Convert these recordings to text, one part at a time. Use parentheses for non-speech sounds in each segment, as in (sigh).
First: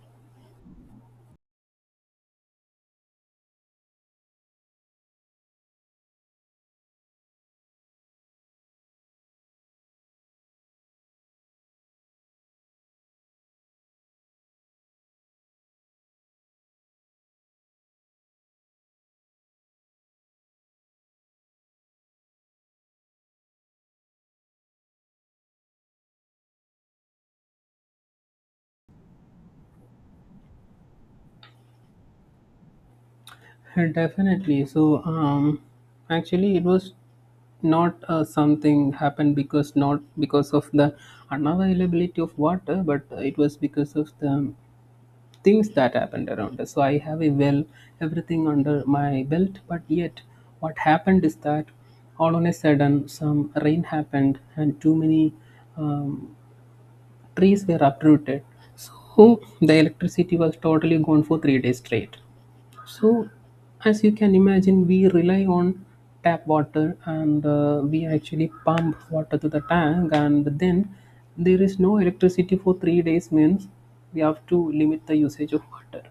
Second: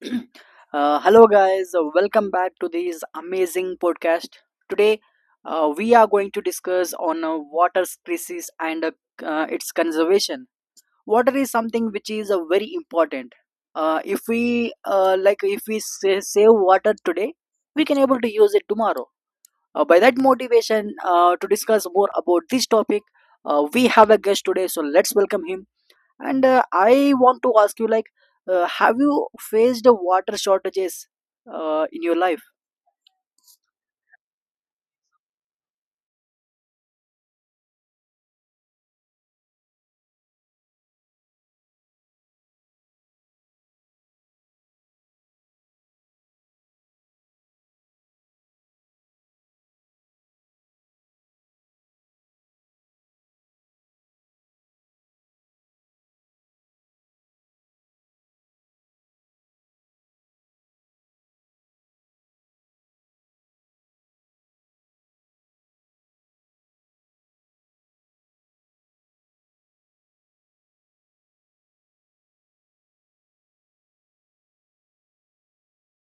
(clears throat) Hello, guys. Welcome back to this amazing podcast. Today, we are going to discuss on water crisis and its conservation. Water is something which is very important. If we save water today, we can able to use it tomorrow. By that motivation, to discuss more about this topic, we have a guest today. So let's welcome him. And I want to ask you, like, have you faced the water shortages in your life? (laughs) Definitely. So actually, it was not something happened because not because of the unavailability of water, but it was because of the things that happened around us. So I have a well, everything under my belt, but yet what happened is that all on a sudden some rain happened and too many um, trees were uprooted. So the electricity was totally gone for 3 days straight. So, as you can imagine, we rely on tap water and we actually pump water to the tank, and then there is no electricity for 3 days, means we have to limit the usage of water.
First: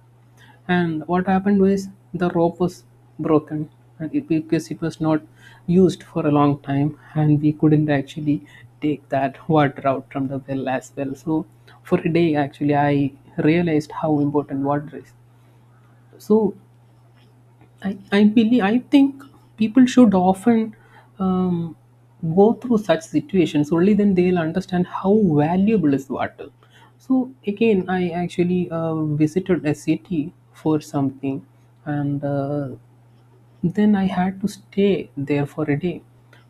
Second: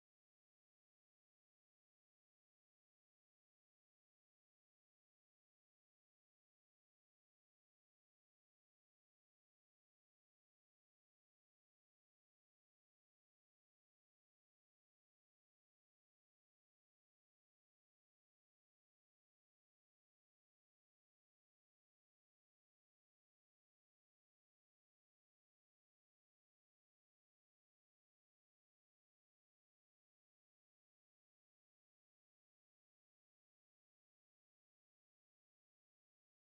And what happened was the rope was broken and it, because it was not used for a long time, and we couldn't actually take that (laughs) water out from the well as well. So, for a day, actually, I realized how important water is. So, I think people should often um, go through such situations. Only then they'll understand how valuable is water. So again, I actually visited a city for something, and then I had to stay there for a day.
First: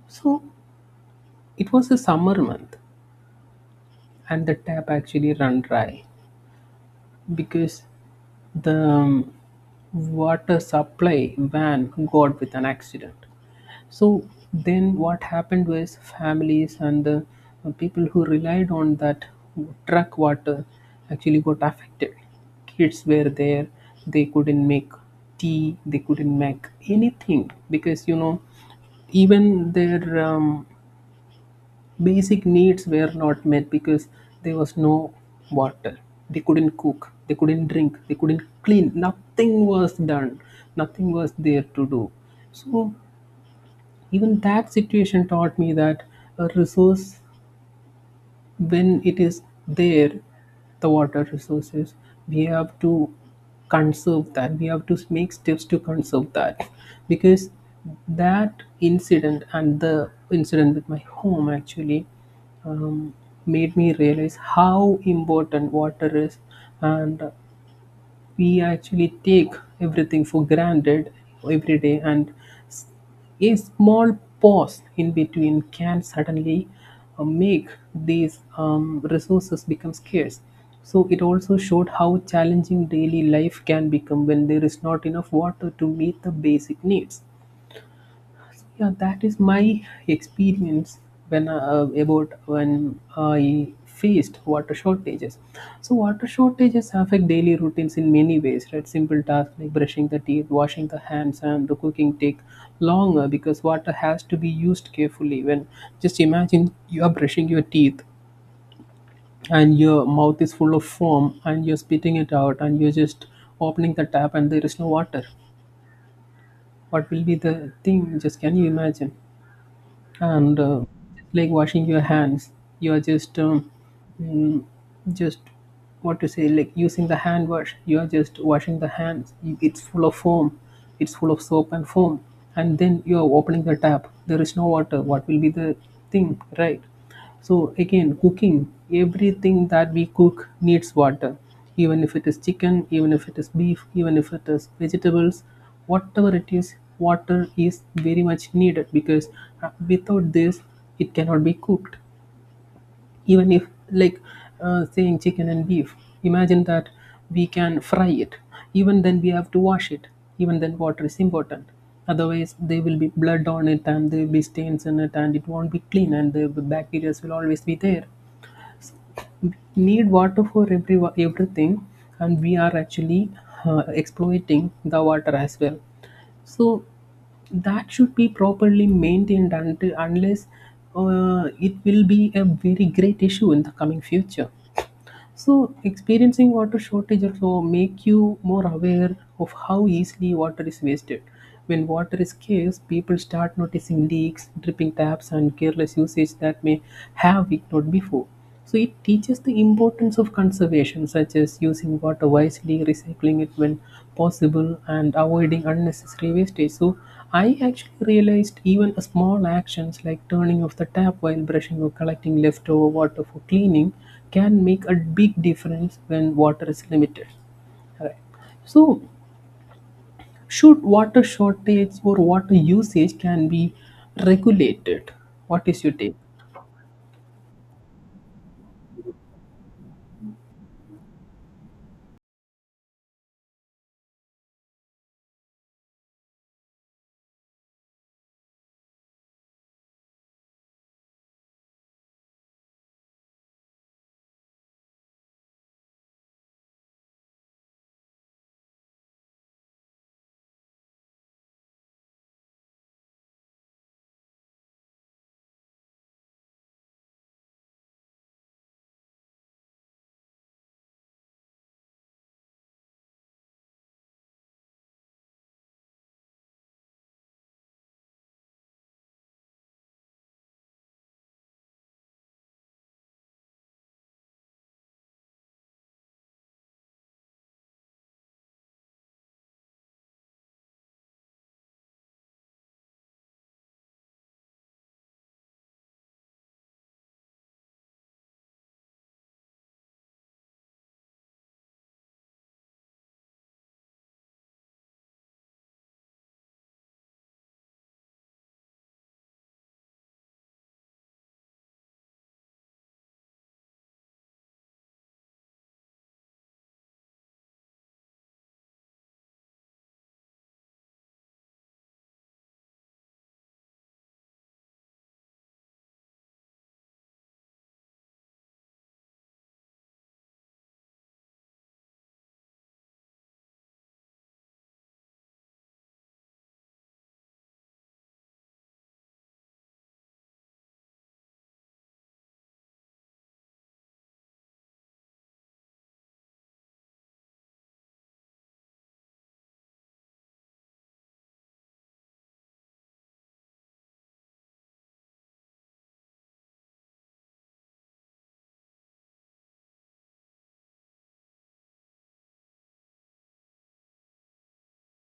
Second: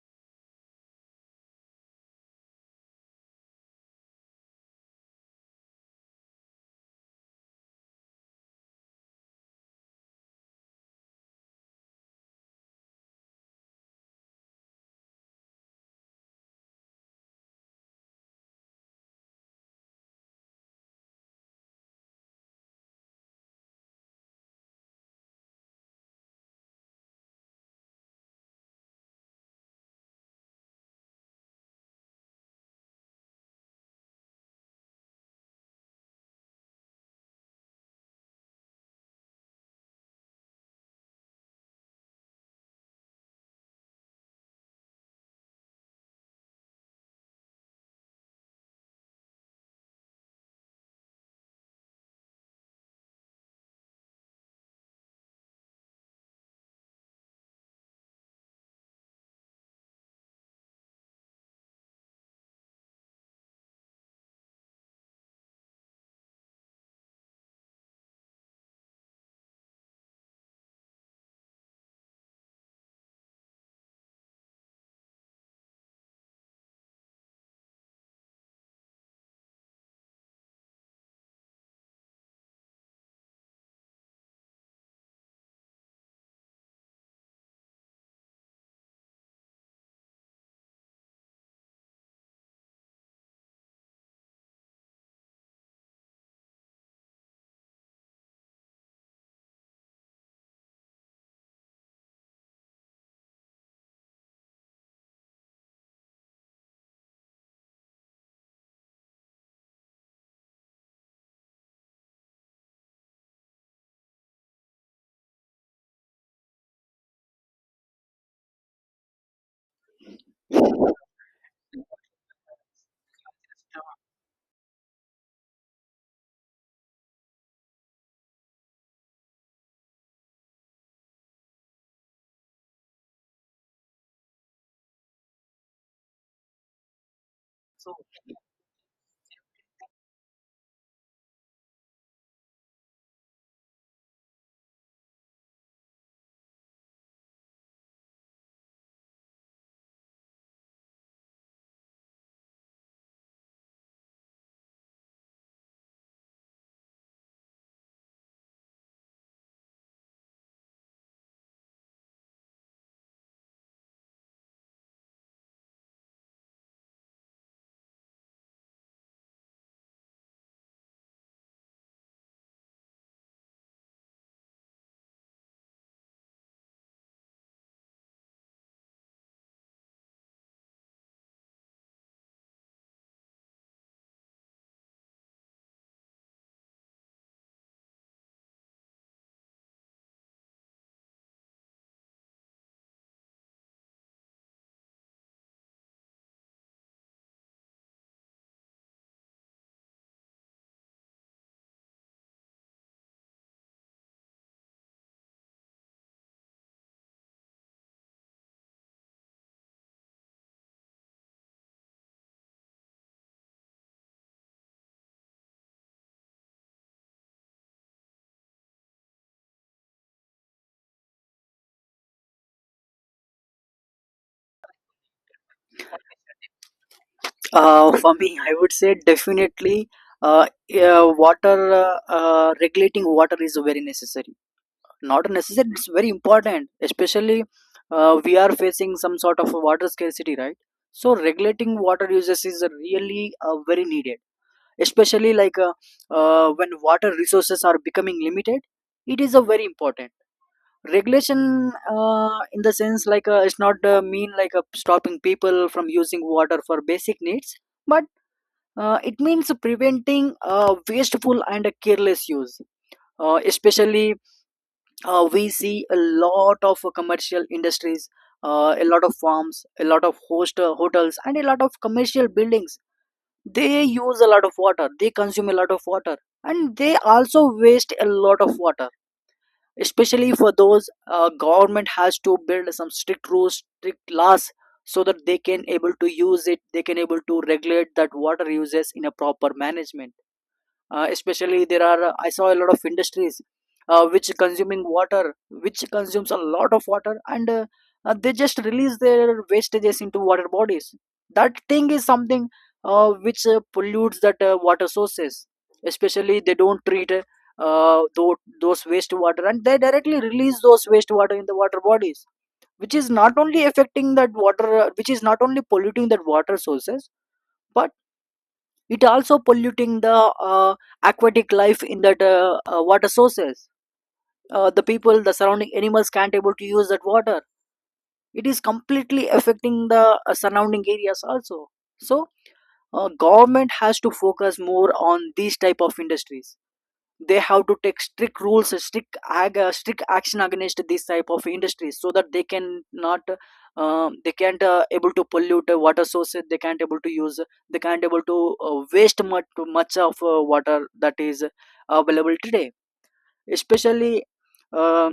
So it was a summer month, and the tap actually run dry because the water supply van got with an accident. So then what happened was families and the people who relied on that truck water actually got affected. Kids were there, they couldn't make tea, they couldn't make anything because you know even their basic needs were not met because there was no water. They couldn't cook, they couldn't drink, they couldn't clean, nothing was done, nothing was there to do. So even that situation taught me that a resource, when it is there, the water resources, we have to conserve that, we have to make steps to conserve that, because that incident and the incident with my home actually um, made me realize how important water is. And we actually take everything for granted every day, and s- a small pause in between can suddenly make these resources become scarce. So it also showed how challenging daily life can become when there is not enough water to meet the basic needs. Yeah, that is my experience when about when I faced water shortages. So water shortages affect daily routines in many ways, right? Simple tasks like brushing the teeth, washing the hands, and the cooking take longer because water has to be used carefully. When just imagine you are brushing your teeth and your mouth is full of foam and you're spitting it out and you're just opening the tap and there is no water. What will be the thing? Just can you imagine? And like washing your hands, you are just mm, just what to say, like using the hand wash, you are just washing the hands. You- it's full of foam, it's full of soap and foam, and then you are opening the tap, there is no water, what will be the thing, right? So So, again, cooking, everything that we cook needs water. Even if it is chicken, even if it is beef, even if it is vegetables, whatever it is, water is very much needed because without this, it cannot be cooked. Even if like saying chicken and beef, imagine that we can fry it, even then we have to wash it, even then water is important. Otherwise there will be blood on it and there will be stains in it and it won't be clean, and the bacteria will always be there. Need water for everything. And we are actually exploiting the water as well. So that should be properly maintained, until unless it will be a very great issue in the coming future. So, experiencing water shortage also make you more aware of how easily water is wasted. When water is scarce, people start noticing leaks, dripping taps, and careless usage that may have ignored before. So, it teaches the importance of conservation, such as using water wisely, recycling it when possible, and avoiding unnecessary wastage. So, I actually realized even small actions like turning off the tap while brushing or collecting leftover water for cleaning can make a big difference when water is limited. Right. So, should water shortage or water usage can be regulated? What is your take? For me, I would say definitely, uh, water regulating water is very necessary. Not necessary, it's very important. Especially we are facing some sort of water scarcity, right? So regulating water uses is really very needed. Especially, like, when water resources are becoming limited, it is a very important regulation in the sense, like, it's not mean, like, stopping people from using water for basic needs, but it means preventing wasteful and careless use. Especially, we see a lot of commercial industries, a lot of farms, a lot of host hotels, and a lot of commercial buildings. They use a lot of water, they consume a lot of water, and they also waste a lot of water. Especially for those, government has to build some strict rules, strict laws so that they can able to use it, they can able to regulate that water uses in a proper management. Especially, there are, I saw a lot of industries, which consuming water, which consumes a lot of water, and they just release their wastages into water bodies. That thing is something which pollutes that water sources. Especially, they don't treat those wastewater, and they directly release those wastewater in the water bodies, which is not only affecting that water, which is not only polluting that water sources, but it also polluting the aquatic life in that water sources. The people, the surrounding animals can't able to use that water. It is completely affecting the surrounding areas also. So, government has to focus more on these type of industries. They have to take strict rules, strict strict action against these type of industries so that they can not, they can't able to pollute water sources, they can't able to use, they can't able to waste much of water that is available today. Especially, uh,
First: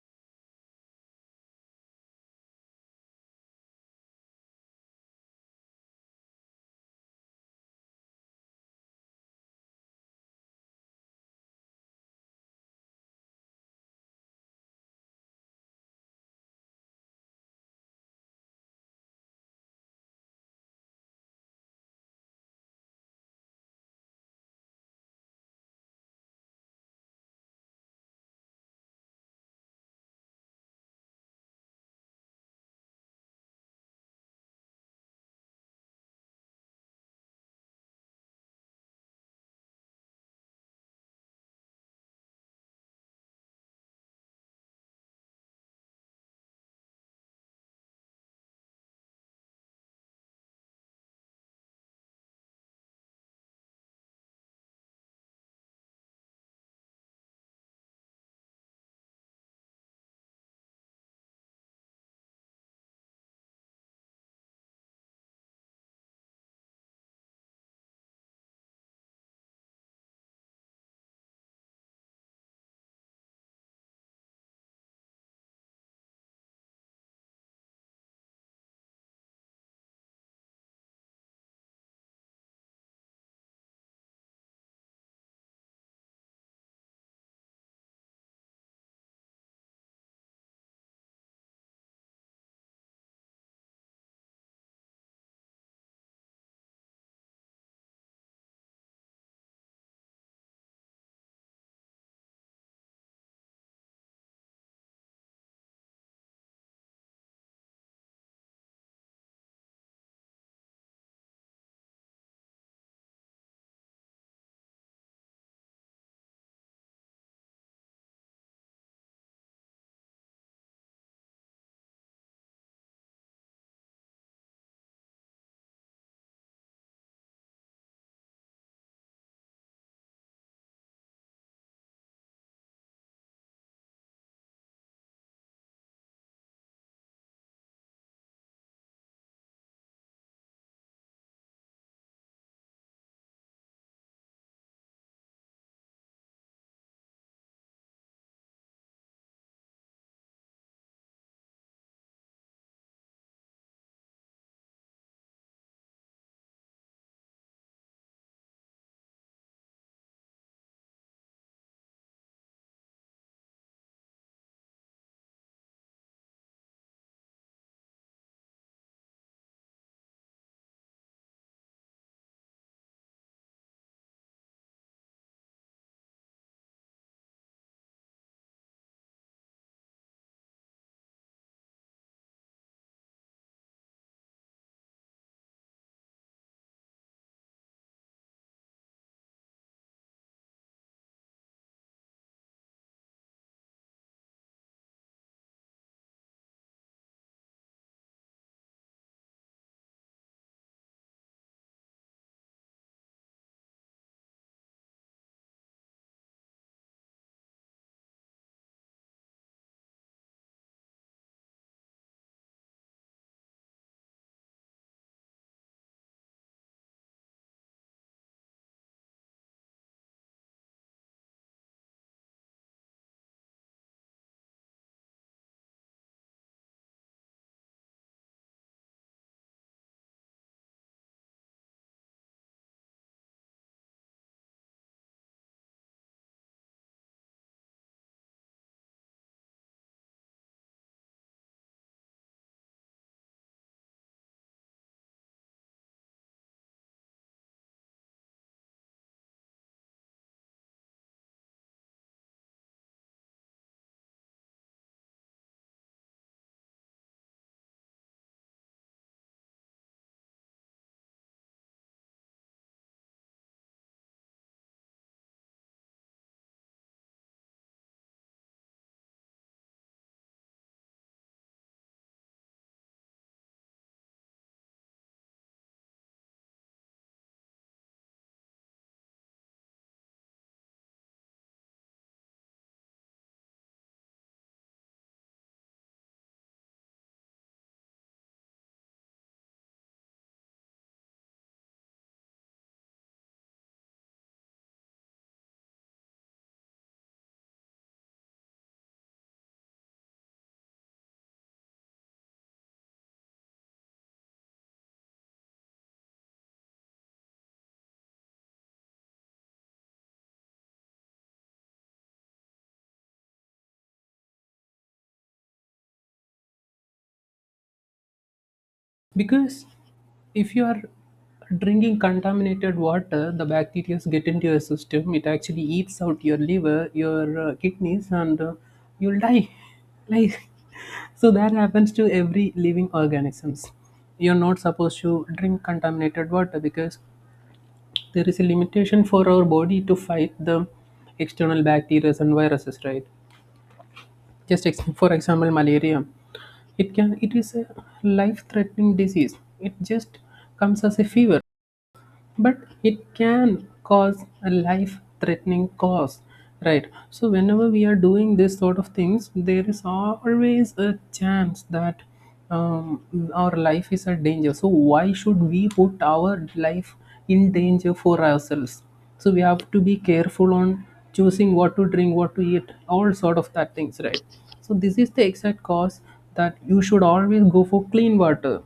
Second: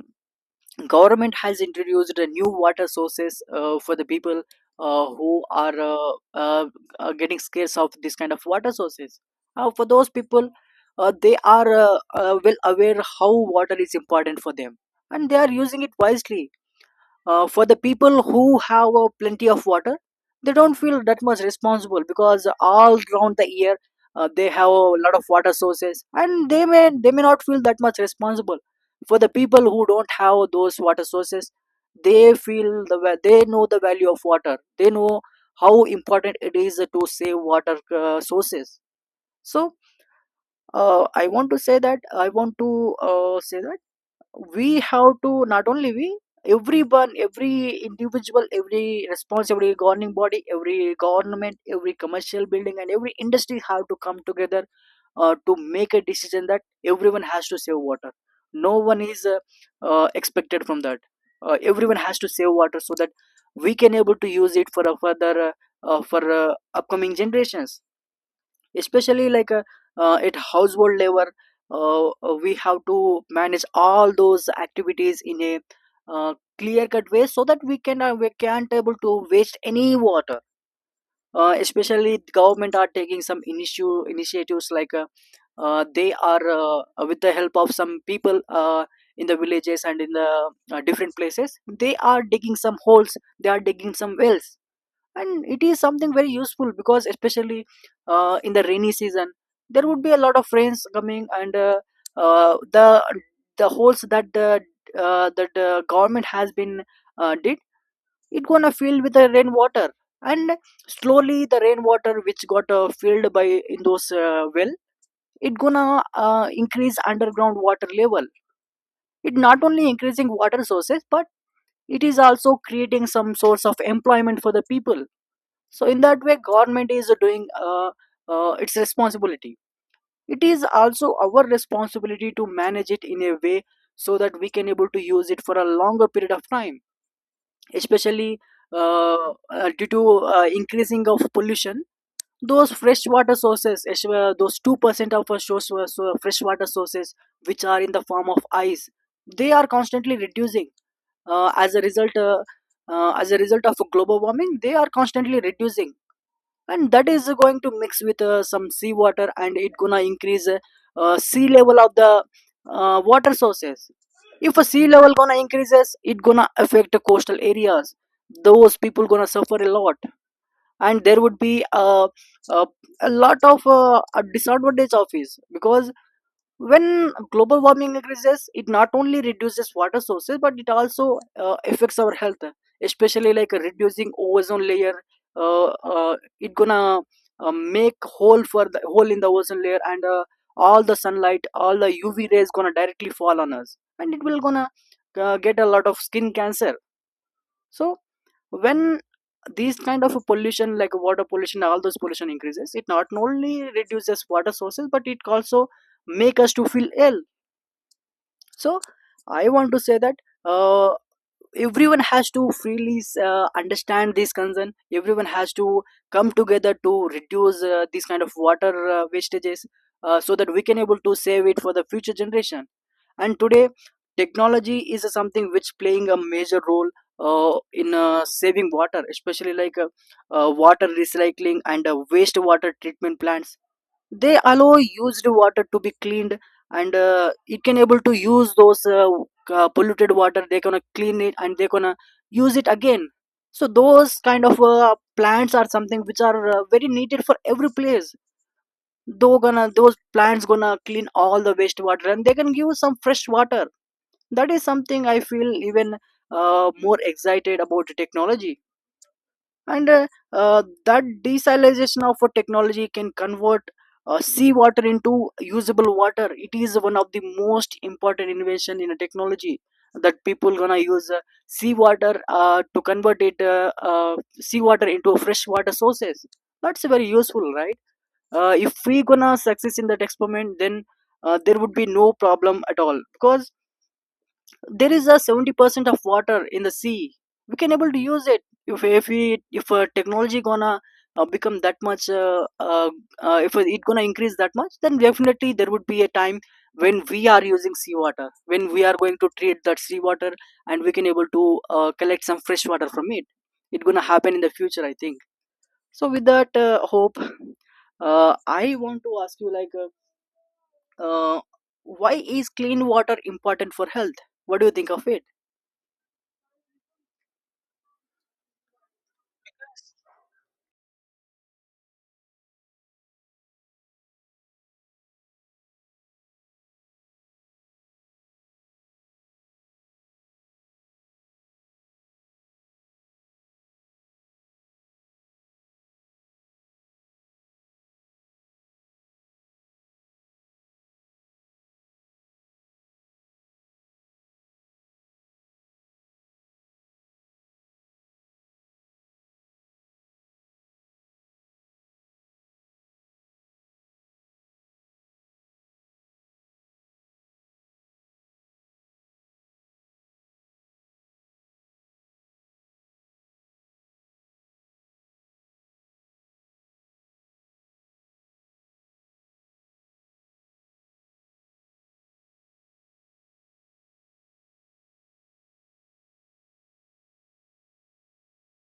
government has introduced a new water sources for the people who are getting scarce of this kind of water sources. For those people, they are well aware how water is important for them, and they are using it wisely. For the people who have plenty of water, they don't feel that much responsible, because all around the year they have a lot of water sources, and they may not feel that much responsible. For the people who don't have those water sources, they feel the they know the value of water, they know how important it is to save water sources. So, I want to say that, I want to say that we have to, not only we, everyone, every individual, every response, every governing body, every government, every commercial building, and every industry have to come together to make a decision that everyone has to save water. No one is expected from that. Everyone has to save water so that we can able to use it for a further, for upcoming generations. Especially, like, at household level, we have to manage all those activities in a clear cut way, so that we can, we can't able to waste any water. Especially the government are taking some initio- initiatives, like, they are, with the help of some people in the villages and in the different places, they are digging some holes, they are digging some wells, and it is something very useful, because especially in the rainy season there would be a lot of rains coming, and uh, the the holes that the, that the government has been did, it gonna filled with the rainwater. And slowly, the rainwater which got filled by in those well, it gonna increase underground water level. It not only increasing water sources, but it is also creating some source of employment for the people. So, in that way, government is doing its responsibility. It is also our responsibility to manage it in a way, so that we can able to use it for a longer period of time. Especially, uh, due to increasing of pollution, those freshwater sources as well, those 2% of our source, so freshwater sources which are in the form of ice, they are constantly reducing. As a result, as a result of global warming, they are constantly reducing, and that is going to mix with some seawater, and it gonna increase sea level of the water sources. If a sea level gonna increases, it gonna affect the coastal areas. Those people gonna suffer a lot, and there would be a, a lot of a disadvantage of it, because when global warming increases, it not only reduces water sources, but it also affects our health. Especially like reducing ozone layer, it gonna make hole for the hole in the ozone layer, and all the sunlight, all the UV rays gonna directly fall on us, and it will gonna get a lot of skin cancer. So, when these kind of pollution, like water pollution, all those pollution increases, it not only reduces water sources, but it also make us to feel ill. So, I want to say that, uh, everyone has to freely understand this concern. Everyone has to come together to reduce this kind of water wastages, so that we can able to save it for the future generation. And today, technology is something which playing a major role in saving water, especially like water recycling and wastewater treatment plants. They allow used water to be cleaned, and it can able to use those, polluted water, they gonna clean it, and they gonna use it again. So those kind of plants are something which are very needed for every place, though gonna those plants gonna clean all the wastewater, and they can give some fresh water. That is something I feel even more excited about the technology. And that desalination of a technology can convert sea water into usable water. It is one of the most important innovation in a technology that people gonna use sea water to convert it, seawater into fresh water sources. That's very useful, right? If we gonna success in that experiment, then there would be no problem at all, because there is a 70% of water in the sea. We can able to use it if technology gonna become that much, if it gonna increase that much, then definitely there would be a time when we are using seawater, when we are going to treat that seawater, and we can able to collect some fresh water from it. It gonna happen in the future, I think. So with that hope, I want to ask you, like, uh, why is clean water important for health? What do you think of it? Because if you are drinking contaminated water, the bacteria get into your system. It actually eats out your liver, your kidneys, and you'll die. (laughs) Like so, that happens to every living organisms. You're not supposed to drink contaminated water because there is a limitation for our body to fight the external bacteria and viruses, right? For example malaria, it can, it is a life threatening disease, it just comes as a fever, but it can cause a life threatening cause, right? So whenever we are doing this sort of things there is always a chance that um, our life is at danger, so why should we put our life in danger for ourselves? So we have to be careful on choosing what to drink, what to eat, all sort of that things, right? So this is the exact cause that you should always go for clean water,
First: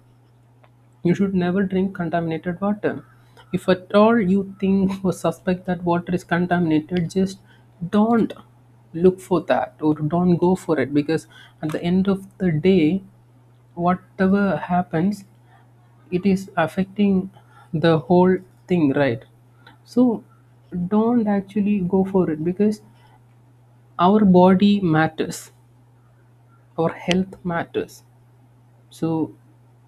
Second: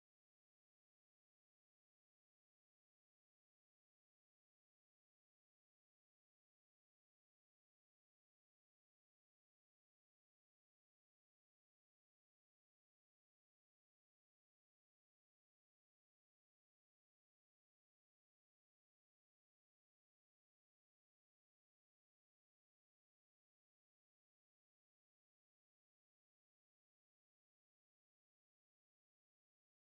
you should never drink contaminated water. If at all you think or suspect that water is contaminated, just don't look for that or don't go for it because at the end of the day, whatever happens, it is affecting the whole thing, right? So don't actually go for it because our body matters, our health matters. So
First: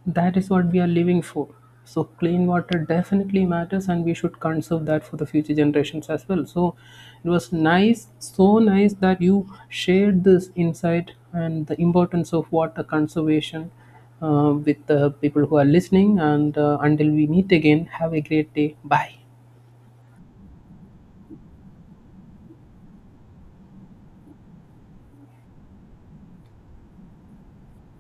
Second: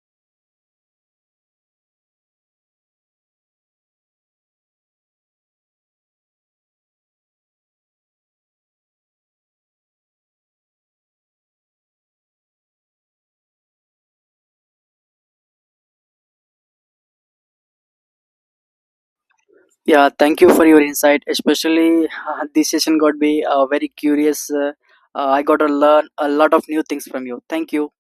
that is what we are living for. So clean water definitely matters, and we should conserve that for the future generations as well. So it was nice, so nice that you shared this insight and the importance of water conservation with the people who are listening. And until we meet again, have a great day. Bye. Yeah, thank you for your insight. Especially this session got me very curious. I got to learn a lot of new things from you. Thank you.